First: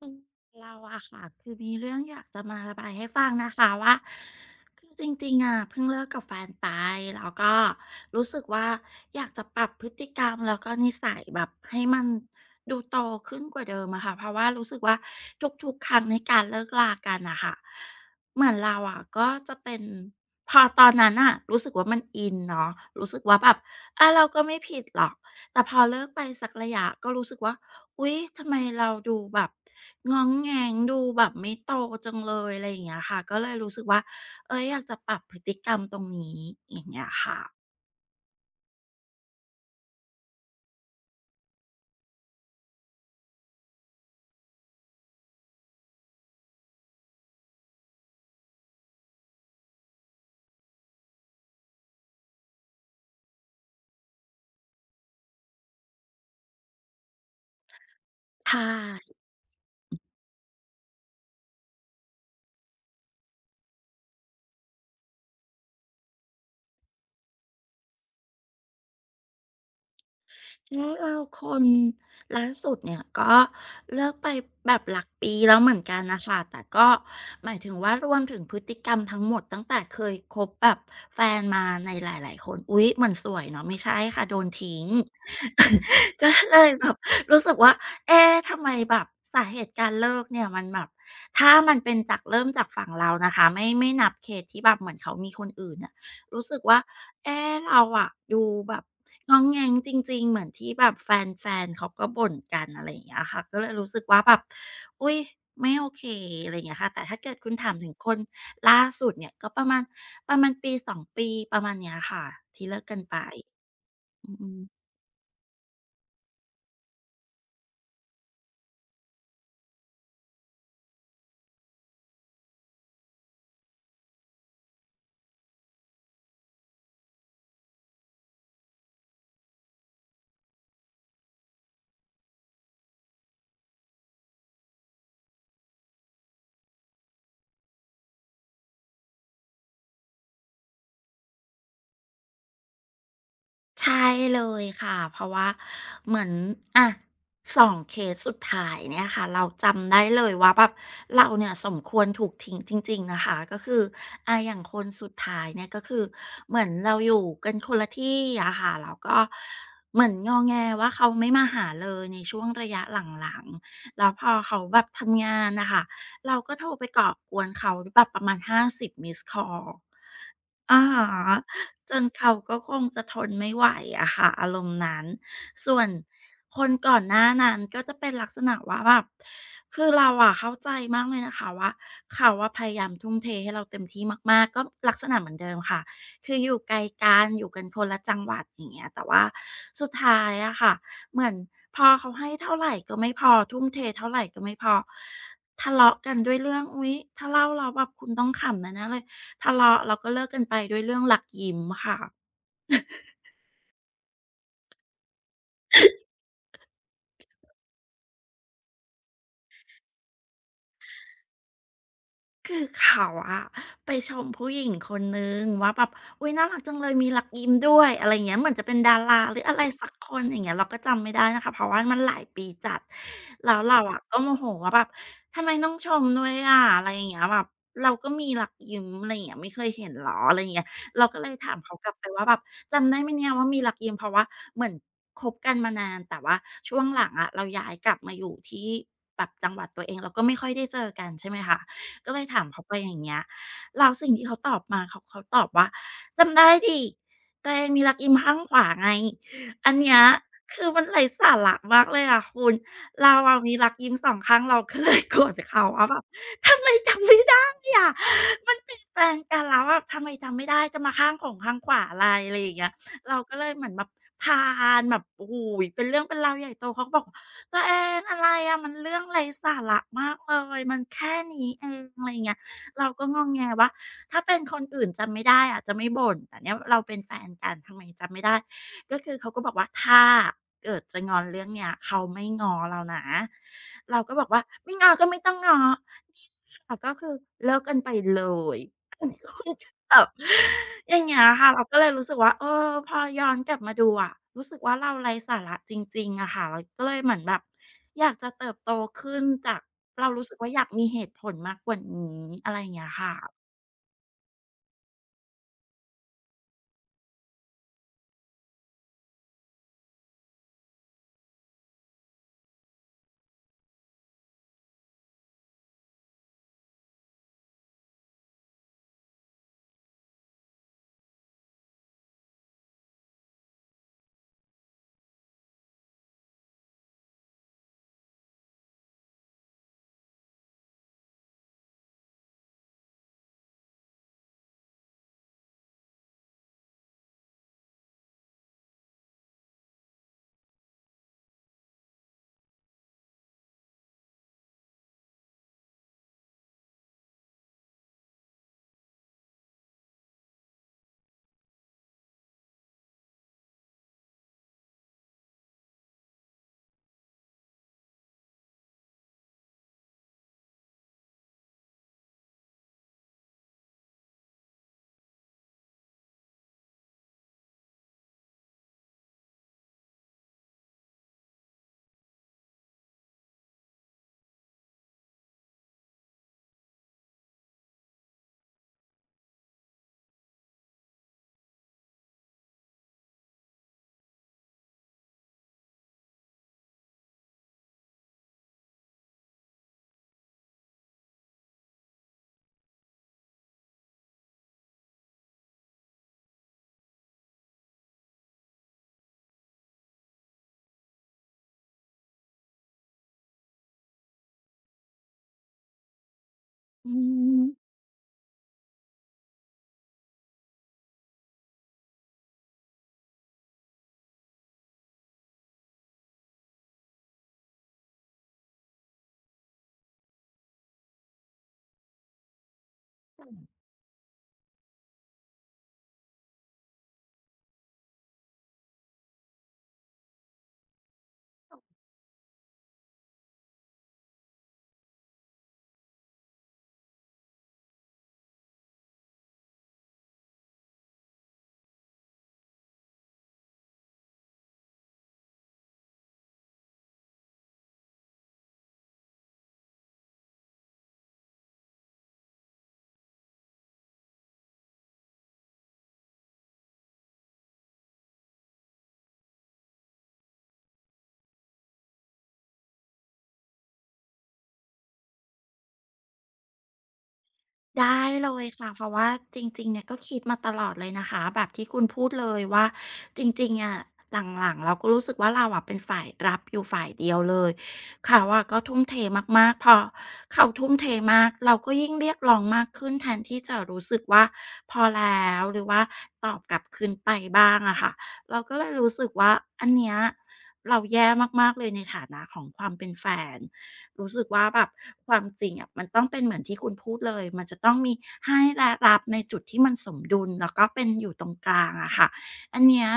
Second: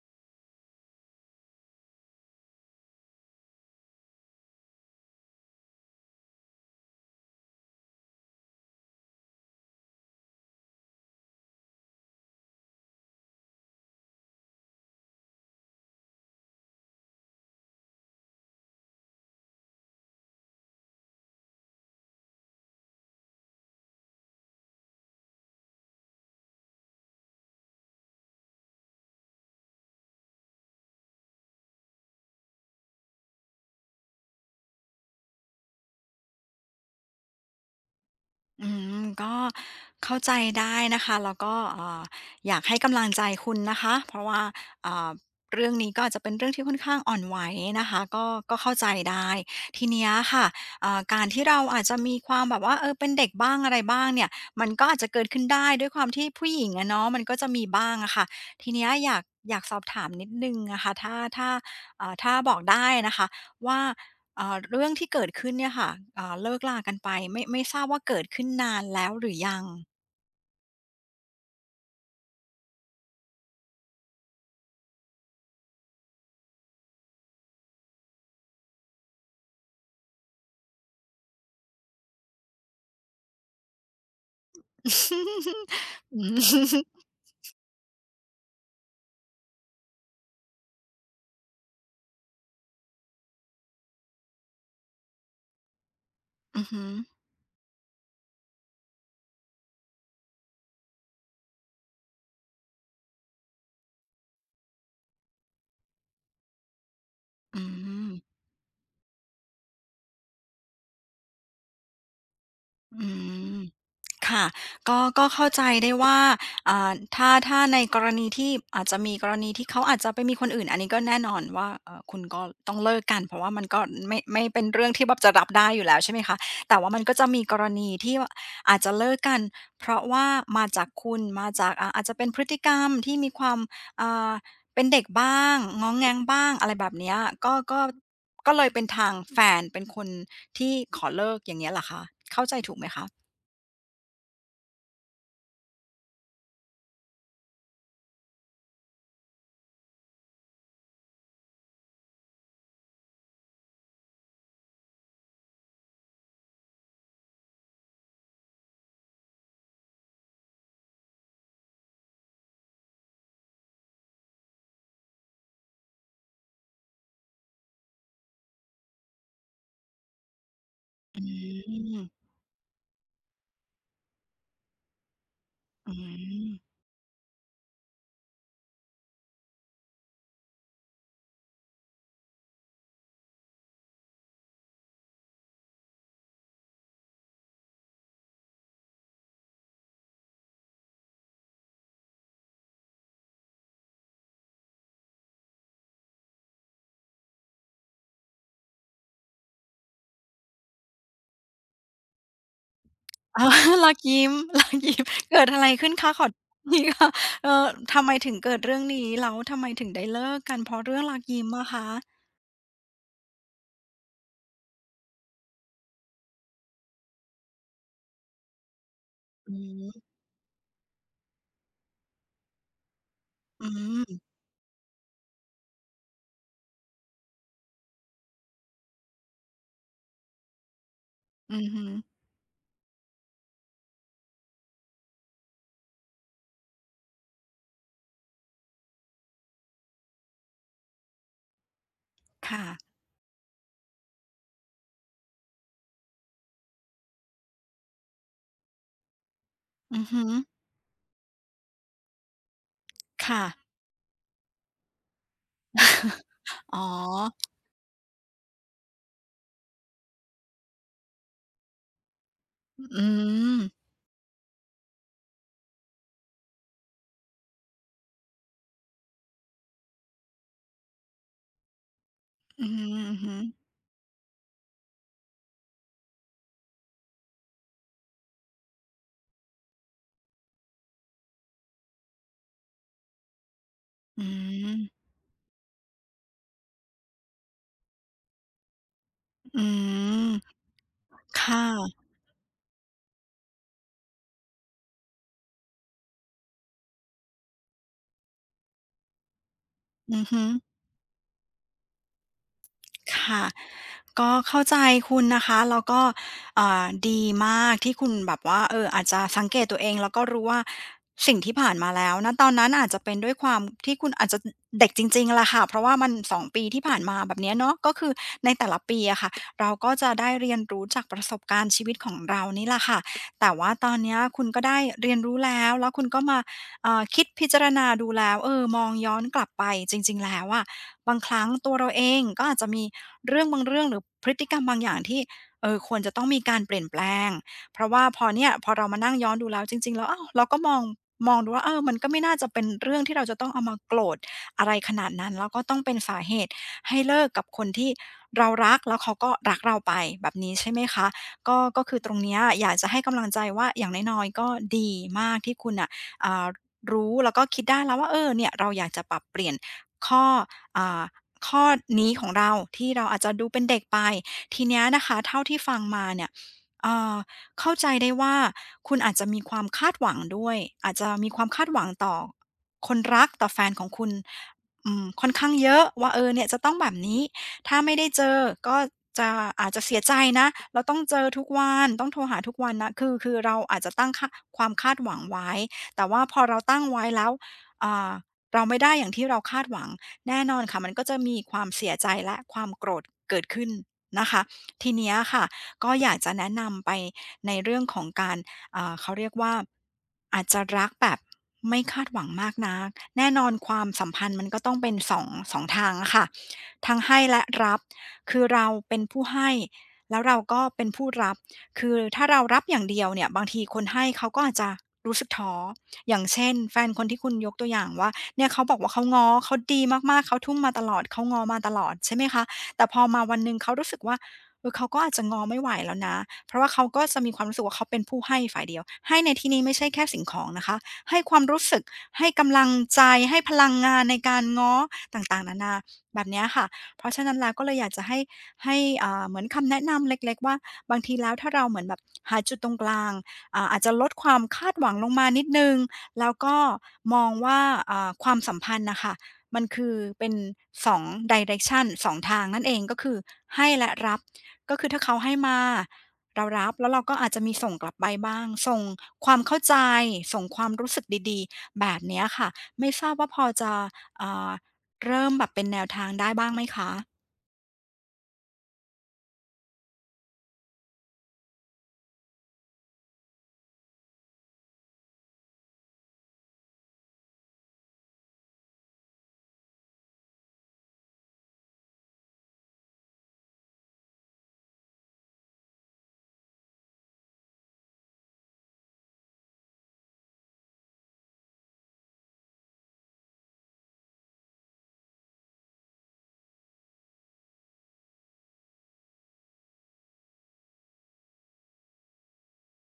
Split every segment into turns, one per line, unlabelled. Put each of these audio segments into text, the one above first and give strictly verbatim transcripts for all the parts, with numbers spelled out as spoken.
อืมเราอะค่ะคือมีเรื่องอยากจะมาระบายให้ฟังนะคะว่าคือจริงๆอะเพิ่งเลิกกับแฟนไปแล้วก็รู้สึกว่าอยากจะปรับพฤติกรรมแล้วก็นิสัยแบบให้มันดูโตขึ้นกว่าเดิมอะค่ะเพราะว่ารู้สึกว่าทุกๆครั้งในการเลิกลากันอะค่ะเหมือนเราอะก็จะเป็นพอตอนนั้นอะรู้สึกว่ามันอินเนาะรู้สึกว่าแบบอะเราก็ไม่ผิดหรอกแต่พอเลิกไปสักระยะก็รู้สึกว่า อุ๊ยทำไมเราดูแบบง้องแงงดูแบบไม่โตจังเลยอะไรอย่างเงี้ยค่ะก็เลยรู้สึกว่าเอ๊ยอยากจะปรับพฤติกรรมตรงนี้อย่างเงี้ยค่ะ
อืมก็เข้าใจได้นะคะแล้วก็เอ่ออยากให้กำลังใจคุณนะคะเพราะว่าเอ่อเรื่องนี้ก็อาจจะเป็นเรื่องที่ค่อนข้างอ่อนไหวนะคะก็ก็เข้าใจได้ทีเนี้ยค่ะเอ่อการที่เราอาจจะมีความแบบว่าเออเป็นเด็กบ้างอะไรบ้างเนี่ยมันก็อาจจะเกิดขึ้นได้ด้วยความที่ผู้หญิงอะเนาะมันก็จะมีบ้างอะค่ะ
ใช่
ทีเนี้ยอยากอยากสอบถามนิดหนึ่งนะคะถ้าถ้าเอ่าถ้าบอกได้นะคะว่า อ่าเรื่องที่เกิดขึ้นเนี่ยค่ะอ่าเลิกลากันไปไม่ไม่ทราบว่าเกิดขึ้นนานแล้วหรือยัง
แล้วเราคนล่าสุดเนี่ยก็เลิกไปแบบหลักปีแล้วเหมือนกันน่ะค่ะแต่ก็หมายถึงว่ารวมถึงพฤติกรรมทั้งหมดตั้งแต่เคยคบแบบแฟนมาในหลายๆคนอุ๊ยเหมือนสวยเนาะไม่ใช่ค่ะโดนทิ้ง
อื
ก็เลยแบบ
ม
รู้สึกว่าเอ๊ะทำไมแบบสาเหตุการเลิกเนี่ยมันแบบถ้ามันเป็นจากเริ่มจากฝั่งเรานะคะไม่ไม่นับเคสที่แบบเหมือนเขามีคนอื่นน่ะรู้สึ ก
อื
ว่า
ม
เอ๊ะเราอะดูแบบง้องแงงจริงๆเหมือนที่แบบแฟนๆเขาก็บ่นกันอะไรอย่างเงี้ยค่ะก็เลยรู้สึกว่าแบบอุ้ยไม่โอเคอะไรอย่างเงี้ยค่ะแต่ถ้าเกิดคุณ
อื
ถามถึงค
ม
นล่าสุดเนี่ยก็ประมาณประมาณปีสองปีประมาณเนี้ยค่ะที่เลิกกัน
อื
ไป
ม
อื
ค่ะ
ม
ก็ก็เข้าใจได้ว่าอ่าถ้าถ้าในกรณีที่อาจจะมีกรณีที่เขาอาจจะไปมีคนอื่นอันนี้ก็แน่นอนว่าเอ่อคุณก็ต้องเลิกกันเพราะว่ามันก็ไม่ไม่เป็นเรื่องที่แบบจะรับได้อยู่แล้วใช่ไหมคะแต่ว่ามันก็จะมีกรณีที่ว่าอาจจะเลิกกันเพราะว่ามาจากคุณมาจากอ่าอาจจะเป็นพฤติกรรมที่มีความอ่าเป็นเด็กบ้างง้องแง้งบ้างอะไรแบบเนี้ยก็ก็ก็เลยเป็นทางแฟนเป็นคนที่ขอเลิกอย่างเงี้ยเหรอคะเข้าใจถูกไหมคะ
ใช่เลยค่ะเพราะว่าเหมือนอะสองเคสสุดท้ายเนี่ยค่ะเราจำได้เลยว่าแบบเราเนี่ยสมควรถูกทิ้งจริงๆนะคะก็คืออะอย่างคนสุดท้ายเนี่ยก็คือเหมือนเราอยู่กันคนละที่อะค่ะแล้วก็เหมือนงอแงว่าเขาไม่มาหาเลยในช่วงระยะหลังๆแล้วพอเขาแบบทำงานนะคะเราก็โทรไปก่อกวนเขาแบบประมาณห้าสิบมิสคอล อะฮ
อื
ะจ
ม
น เขาก็คงจะทนไม่ไหวอะค่ะอารมณ์นั้นส่วน
อื
คน
ม
ก่อนหน้านั้นก็จะเป็นลักษณะว่าแบบคือเราอะเข้าใจมากเลยนะคะว่าเขาว่าพยายามทุ่มเทให้เราเต็มที่มากๆก็ลักษณะเหมือนเดิมค่ะคืออยู่ไกลกันอยู่กันคนละจังหวัดอย่างเงี้ยแต่ว่าสุดท้ายอะค่ะเหมือนพอเขาให้เท่าไหร่ก็ไม่พอทุ่มเทเท่าไหร่ก็ไม่พอทะเลาะกันด้วยเรื่องอุ๊ยถ้าเล่าเราวแบบคุณต้องขำนะน่เลย ทะเลาะแล้วก็เลิกกันไปด้วยเรื่องหลักยิ้มค่ะ
อ๋อ รักยิ้ม รักยิ้มเกิดอะไรขึ้นคะขอ นีค่ะเออทำไมถึงเกิดเรื่องนี้แล้วทำไมถึงได้เลิกกันเพราะเรื่องรักยิ้มอะคะ
คือเขาอะไปชมผู้หญิงคนนึงว่าแบบอุ๊ยน่ารักจังเลยมีหลักยิ้มด้วยอะไรเงี้ยเหมือนจะเป็นดาราหรือ
อื
อะไรสัก
ม
คนอย่างเงี้ยเราก็จำไม่ได้นะคะเพราะว่ามันหลายปีจัดแล้ว
อื
เราอะ
ม
ก็โมโหว่าแบบทำไมต้องชมด้วยอะอะไรอย่างเงี้ยแบบเราก็มีหลัยยิ้มอะไรอย่างเงี้ยไม่เคยเห็นหรออะไรเงี้ยเราก็เลยถา
อื
ม
ม
เขา
ฮึ
กลับไปว่าแบบจำได้ไหมเนี่ยว่ามีหลักยิ้มเพราะว่าเหมือนคบกันมานานแต่ว่าช่วงหลังอะเราย้ายกลับมาอยู่ที่แบบจังหวัดตัวเองเราก็ไม่ค่อยได้เจอกันใช่ไหมคะ ก็เลยถามเขา
ค่ะ
ไปอย่างเงี้ยเราสิ่งที่เขาตอบมาเขาเขาตอบว่าจำได้ดิตัวเองมีรักยิ้มข้างขวาไงอันเนี้
อื
ย
มฮึ
คือมันไร้สาระมากเลยอะคุณเราอะ
ค่ะ
มีรักยิ้มสองข้างเราก็เลยโกรธเขาว่าแบบ ทำไม
อ๋อ
จำไม่ได้อะมันเปลี่ยนแปลงกันแล้วอะทำไมจำไม่ได้จะมาข้างของข้างขวาอะไรอะไรอย่างเงี้ย
อื
เราก็เลย
ม
เหมือนแบบพานแบบโอ้ยเป็นเรื่องเป็นราวใหญ่โตเขาก็บอก ตัวเองอะไรอะมันเรื่องไร้สาระมากเลยมันแค่นี้เองอะไรเงี้ย
อื
เราก็งอแงว่า
ม
ถ้าเป็นคนอื่นจำไม่ได้อะจะไม่บ่นแต่เนี่ยเราเป็นแฟนกันทำไมจำไม่ได้ก็คือเขาก็บอกว่าถ้าเกิดจะงอนเรื่องเนี้ยเขาไม่ง้อเรานะเราก็บ
อื
อกว่าไม่ง้อ
ม
ก็ไม่ต้องง้อนี่ค่ะก็คือเลิกกันไปเลย
อืมอื
แบบ
ม
อย่างเงี้ยค่ะเรา
ค่ะ
ก็เลยรู้สึกว่าเออพอย้อนกลับมาดูอะรู้สึกว่าเราไร้สาระจริงๆอะค่ะเราก็เลยเหมือนแบบอยากจะเติบโตขึ้นจากเรา
อืม
รู้สึก
ฮึ
ว่าอยากมีเหตุผลมากกว่านี้อะไรอย่างเงี้ยค่ะ
ค่ะก็เข้าใจคุณนะคะแล้วก็เอ่อดีมากที่คุณแบบว่าเอออาจจะสังเกตตัวเองแล้วก็รู้ว่าสิ่งที่ผ่านมาแล้วนะตอนนั้นอาจจะเป็นด้วยความที่คุณอาจจะเด็กจริงๆแหละค่ะเพราะว่ามันสองปีที่ผ่านมาแบบเนี้ยเนาะก็คือในแต่ละปีอะค่ะเราก็จะได้เรียนรู้จากประสบการณ์ชีวิตของเรานี่แหละค่ะแต่ว่าตอนเนี้ยคุณก็ได้เรียนรู้แล้วแล้วคุณก็มาเอ่อคิดพิจารณาดูแล้วเออมองย้อนกลับไปจริงๆแล้วอะ บางครั้งตัวเราเองก็อาจจะมีเรื่องบางเรื่องหรือพฤติกรรมบางอย่างที่เออควรจะต้องมีการเปลี่ยนแปลงเพราะว่าพอเนี่ยพอเรามานั่งย้อนดูแล้วจริงๆแล้วอ้าวเราก็มองมองดูว่าเออมันก็ไม่น่าจะเป็นเรื่องที่เราจะต้องเอามาโกรธอะไรขนาดนั้นแล้วก็ต้องเป็นสาเหตุให้เลิกกับคนที่เรารักแล้วเขาก็รักเราไปแบบนี้ใช่ไหมคะก็ก็คือตรงเนี้ยอยากจะให้กำลังใจว่าอย่างน้อยๆก็ดีมากที่คุณอ่ะอ่ารู้แล้วก็คิดได้แล้วว่าเออเนี่ยเราอยากจะปรับเปลี่ยนข้อ อ่าข้อนี้ของเราที่เราอาจจะดูเป็นเด็กไปทีเนี้ยนะคะเท่าที่ฟังมาเนี่ยเอ่อเข้าใจได้ว่าคุณอาจจะมีความคาดหวังด้วยอาจจะมีความคาดหวังต่อคนรักต่อแฟนของคุณอืมค่อนข้างเยอะว่าเออเนี่ยจะต้องแบบนี้ถ้าไม่ได้เจอก็จะอาจจะเสียใจนะเราต้องเจอทุกวันต้องโทรหาทุกวันนะคือคือเราอาจจะตั้งคาความคาดหวังไว้แต่ว่าพอเราตั้งไว้แล้วอ่าเราไม่ได้อย่างที่เราคาดหวัง แน่นอนค่ะมันก็จะมีความเสียใจและความโกรธเกิดขึ้นนะคะทีเนี้ยค่ะก็อยากจะแนะนำไปในเรื่องของการอ่าเขาเรียกว่าอาจจะรักแบบไม่คาดหวังมากนักแน่นอนความสัมพันธ์มันก็ต้องเป็นสองสองทางอะค่ะ
อื
ทั้งให้และ
ม
รับคือเราเป็นผู้ให้แล้วเราก็เป็นผู้รับคือถ้าเรารับอย่างเดียวเนี่ยบางทีคนให้เขาก็อาจจะรู้สึกท้ออย่างเช่นแฟนคนที่คุณยกตัวอย่างว่า เนี่ยเขาบอกว่าเขาง้อเขาดีมากๆเขาทุ่มมาตลอดเขาง้อมาตลอดใช่ไหมคะแต่พอมาวันหนึ่งเขารู้สึกว่าเออเขาก็อาจจะงอไม่ไหวแล้วนะเพราะว่าเขาก็จะมีความรู้สึกว่าเขาเป็นผู้ให้ฝ่ายเดียวให้ในที่นี้ไม่ใช่แค่สิ่งของนะคะให้ความรู้สึกให้กำลังใจให้พลังงานในการง้อต่างๆนานาแบบเนี้ยค่ะเพราะฉะนั้นแล้วก็เลยอยากจะให้ให้อ่าเหมือนคำแนะนำเล็กๆว่าบางทีแล้วถ้าเราเหมือนแบบหาจุดตรงกลางอาอาจจะลดความคาดหวังลงมานิดนึง แล้วก็มองว่าอ่าความสัมพันธ์นะคะมันคือเป็นสอง direction สองทางนั่นเองก็คือให้และรับก็คือถ้าเขาให้มาเรารับแล้วเราก็อาจจะมีส่งกลับไปบ้างส่งความเข้าใจส่งความรู้สึกดีๆแบบเนี้ยค่ะไม่ทราบว่าพอจะอ่าเริ่มแบบเป็นแนวทางได้บ้างไหมคะ
ได้เลยค่ะเพราะว่าจริงๆเนี่ยก็คิดมาตลอดเลยนะคะแบบที่คุณพูดเลยว่าจริงๆอะหลังๆเราก็รู้สึกว่าเราอะเป็นฝ่ายรับอยู่ฝ่ายเดียวเลยเขาอะก็ทุ่มเทมากๆพอเขาทุ่มเทมากเราก็ยิ่งเรียกร้องมากขึ้นแทนที่จะรู้สึกว่าพอแล้วหรือว่าตอบกลับคืนไปบ้างอะค่ะเราก็เลยรู้สึกว่าอันเนี้ยเราแย่มากๆเลยในฐานะของความเป็นแฟน รู้สึกว่าแบบความจริงอะมันต้องเป็นเหมือนที่คุณพูดเลยมันจะต้องมีให้และรับในจุดที่มันสมดุลแล้วก็เป็นอยู่ตรงกลางอะค่ะอันเนี้ย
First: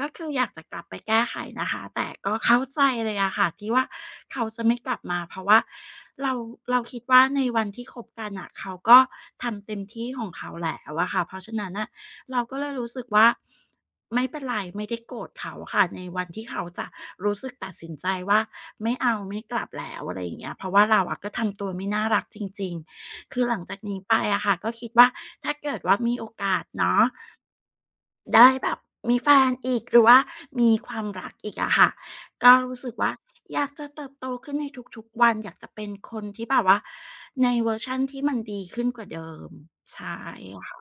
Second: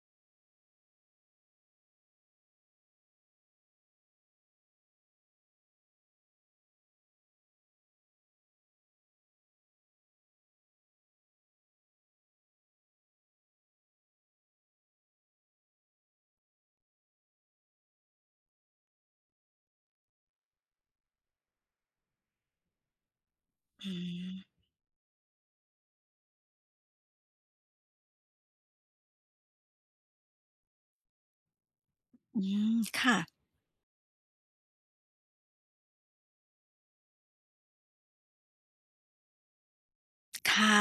ก็คืออยากจะกลับไปแก้ไขนะคะแต่ก็เข้าใจเลยอะค่ะที่ว่าเขาจะไม่กลับมาเพราะว่าเราเราคิดว่าในวันที่คบกันอ่ะเขาก็ทำเต็มที่ของเขาแล้วอะค่ะเพราะฉะนั้นอะ เราก็เลยรู้สึกว่าไม่เป็นไรไม่ได้โกรธเขาค่ะในวันที่เขาจะรู้สึกตัดสินใจว่าไม่เอาไม่กลับแล้วอะไรอย่างเงี้ยเพราะว่าเราอะก็ทำตัวไม่น่ารักจริงๆคือหลังจาก
อื
นี้ไปอะ
ม
ค่ะก็คิดว่าถ้าเกิดว่ามีโอกาสเนาะได้แบบมีแฟนอีกหรือว่ามีความรักอีกอะค่ะ
อื
ก็
ม
รู้สึกว่า
ค่ะ
อยากจะเติบโตขึ้นในทุกๆวันอยากจะเป็นคนที่แบบว่าในเวอร์ชันที่มันดีขึ้นกว่าเดิมใช่
ค่ะ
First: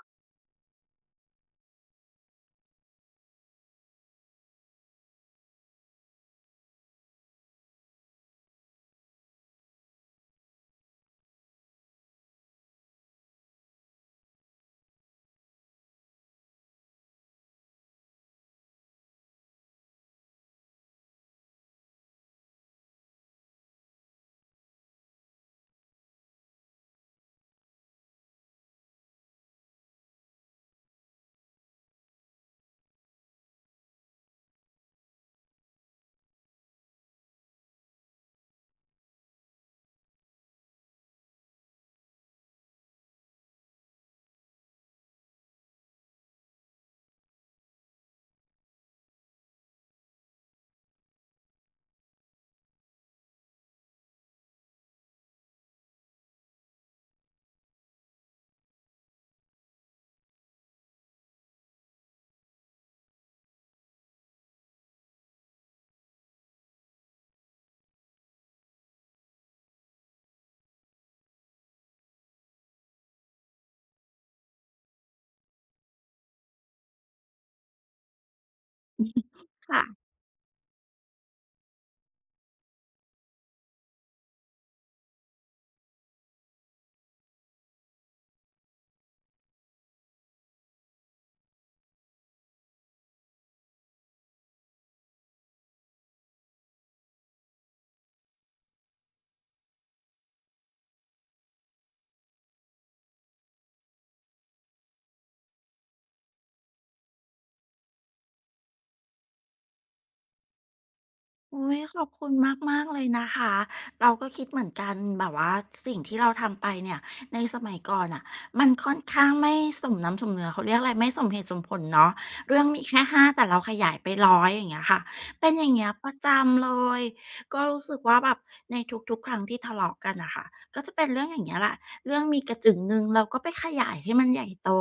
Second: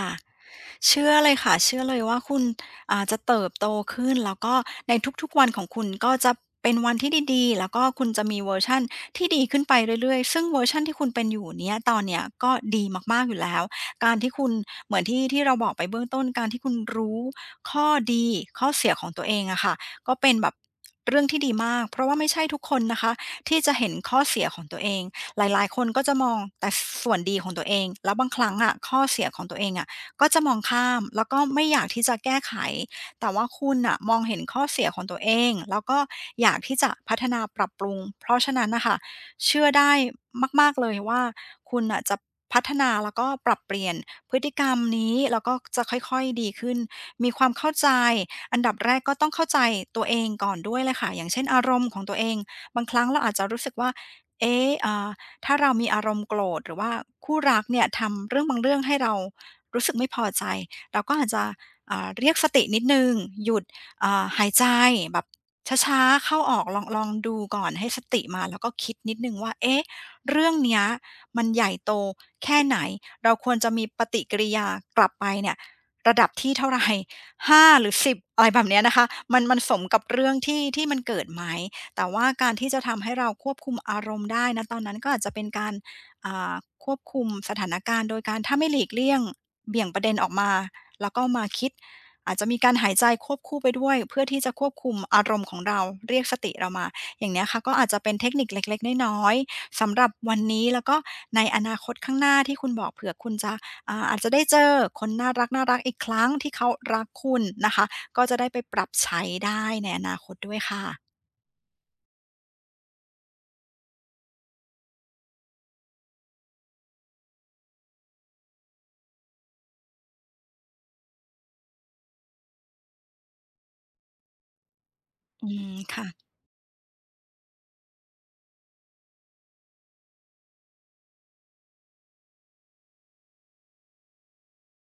เชื่อเลยค่ะเชื่อเลยว่าคุณอาจะเติบโตขึ้นแล้วก็ในทุกๆวันของคุณก็จะเป็นวันที่ดีๆแล้วก็คุณจะมีเวอร์ชันที่ดีขึ้นไปเรื่อยๆซึ่งเวอร์ชันที่คุณเป็นอยู่เนี้ยตอนเนี้ยก็ดีมากๆอยู่แล้วการที่คุณเหมือนที่ที่เราบอกไปเบื้องต้นการที่คุณรู้ข้อดีข้อเสียของตัวเองอะค่ะก็เป็นแบบเรื่องที่ดีมากเพราะว่าไม่ใช่ทุกคนนะคะที่จะเห็นข้อเสียของตัวเอง หลายๆคนก็จะมองแต่ส่วนดีของตัวเองแล้วบางครั้งอะข้อเสียของตัวเองอะก็จะมองข้ามแล้วก็ไม่อยากที่จะแก้ไขแต่ว่าคุณน่ะมองเห็นข้อเสียของตัวเองแล้วก็อยากที่จะพัฒนาปรับปรุงเพราะฉะนั้นน่ะค่ะเชื่อได้มากๆเลยว่าคุณน่ะจะพัฒนาแล้วก็ปรับเปลี่ยนพฤติกรรมนี้แล้วก็จะค่อยๆดีขึ้นมีความเข้าใจอันดับแรกก็ต้องเข้าใจตัวเองก่อนด้วยเลยค่ะอย่างเช่นอารมณ์ของตัวเองบางครั้งเราอาจจะรู้สึกว่าเอ๊ะอ่า ถ้าเรามีอารมณ์โกรธหรือว่าคู่รักเนี่ยทำเรื่องบางเรื่องให้เรารู้สึกไม่พอใจเราก็อาจจะอ่าเรียกสตินิดนึงหยุดอ่าหายใจแบบช้าๆเข้าออกลองลองดูก่อนให้สติมาแล้วก็คิดนิดนึงว่าเอ๊ะเรื่องเนี้ยมันใหญ่โตแค่ไหนเราควรจะมีปฏิกิริยากลับไปเนี่ยระดับที่เท่าไหรห้า หาหรือสิบอะไรแบบเนี้ยนะคะมันมันส
ค่ะ
มกับเรื่องที่ที่มันเกิดไหม แต่ว่าการที่จะทำให้เราควบคุมอารมณ์ได้นะตอนนั้นก็อาจจะเป็นการอ่าควบคุมสถานการณ์โดยการถ้าไม่หลีกเลี่ยงเบี่ยงประเด็นออกมาแล้วก็มาคิดอาจจะมีการหายใจควบคู่ไปด้วยเพื่อที่จะควบคุมอารมณ์ของเราเรียกสติเรามาอย่างเนี้ยค่ะก็อาจจะเป็นเทคนิคเล็กๆน้อยๆสำหรับวันนี้แล้วก็ในอนาคตข้างหน้าที่คุณบอกเผื่อคุณจะอาอาจจะได้เจอคนน่ารักน่ารักอีกครั้งที่เขารักคุณนะคะก็จะได้ไปปรับใช้ได้ในอนาคตด้วยค่ะ
อุ้ยขอบคุณมากๆเลยนะคะเราก็คิดเหมือนกันแบบว่าสิ่งที่เราทำไปเนี่ยในสมัยก่อนอ่ะมันค่อนข้างไม่สมน้ำสมเนื้อเขาเรียกอะไรไม่สมเหตุสมผลเนาะเรื่องมีแค่ห้าแต่เราขยายไปร้อยอย่างเงี้ยค่ะ
อื
เป็นอย่าง
ม
เงี้ยป
ค่ะ
ระจำเลยก็รู้สึกว่าแบบในทุกๆครั้งที่ทะเลาะกันนะค่ะก็จะเป็นเรื่องอย่างเงี้ยแหละเรื่องมีกระจึงหนึ่งเราก็ไปขยายให้มันใหญ่โต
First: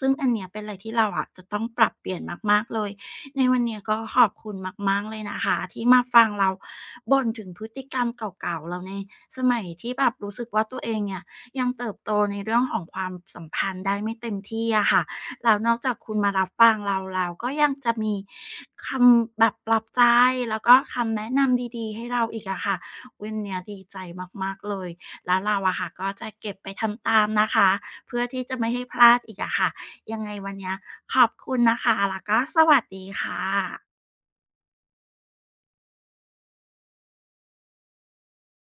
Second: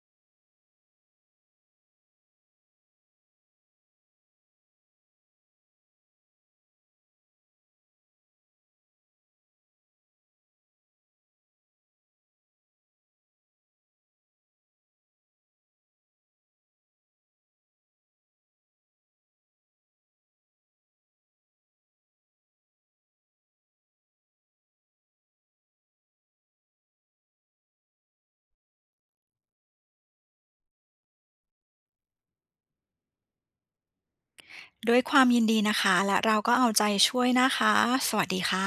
ซึ่งอันเนี้ยเป็นอะไรที่เราอะจะต้องปรับเปลี่ยนมากๆเลย ในวันนี้ก็ขอบคุณมากๆเลยนะคะที่มาฟังเราบ่นถึงพฤติกรรมเก่าๆเราในสมัยที่แบบรู้สึกว่าตัวเองเนี่ยยังเติบโตในเรื่องของความสัมพันธ์ได้ไม่เต็มที่อะค่ะแล้วนอกจากคุณมารับฟังเราเราก็ยังจะมีคำแบบปลอบใจแล้วก็คำแนะนำดีๆให้เราอีกอะค่ะวันเนี้ยดีใจมากๆเลยแล้วเราอะค่ะก็จะเก็บไปทำตามนะคะเพื่อที่จะไม่ให้พลาดอีกอะค่ะ ยังไงวันเนี้ยขอบคุณนะคะแล้วก็สวัสดีค่ะ
ด้วยความยินดีนะคะและเราก็เอาใจช่วยนะคะสวัสดีค่ะ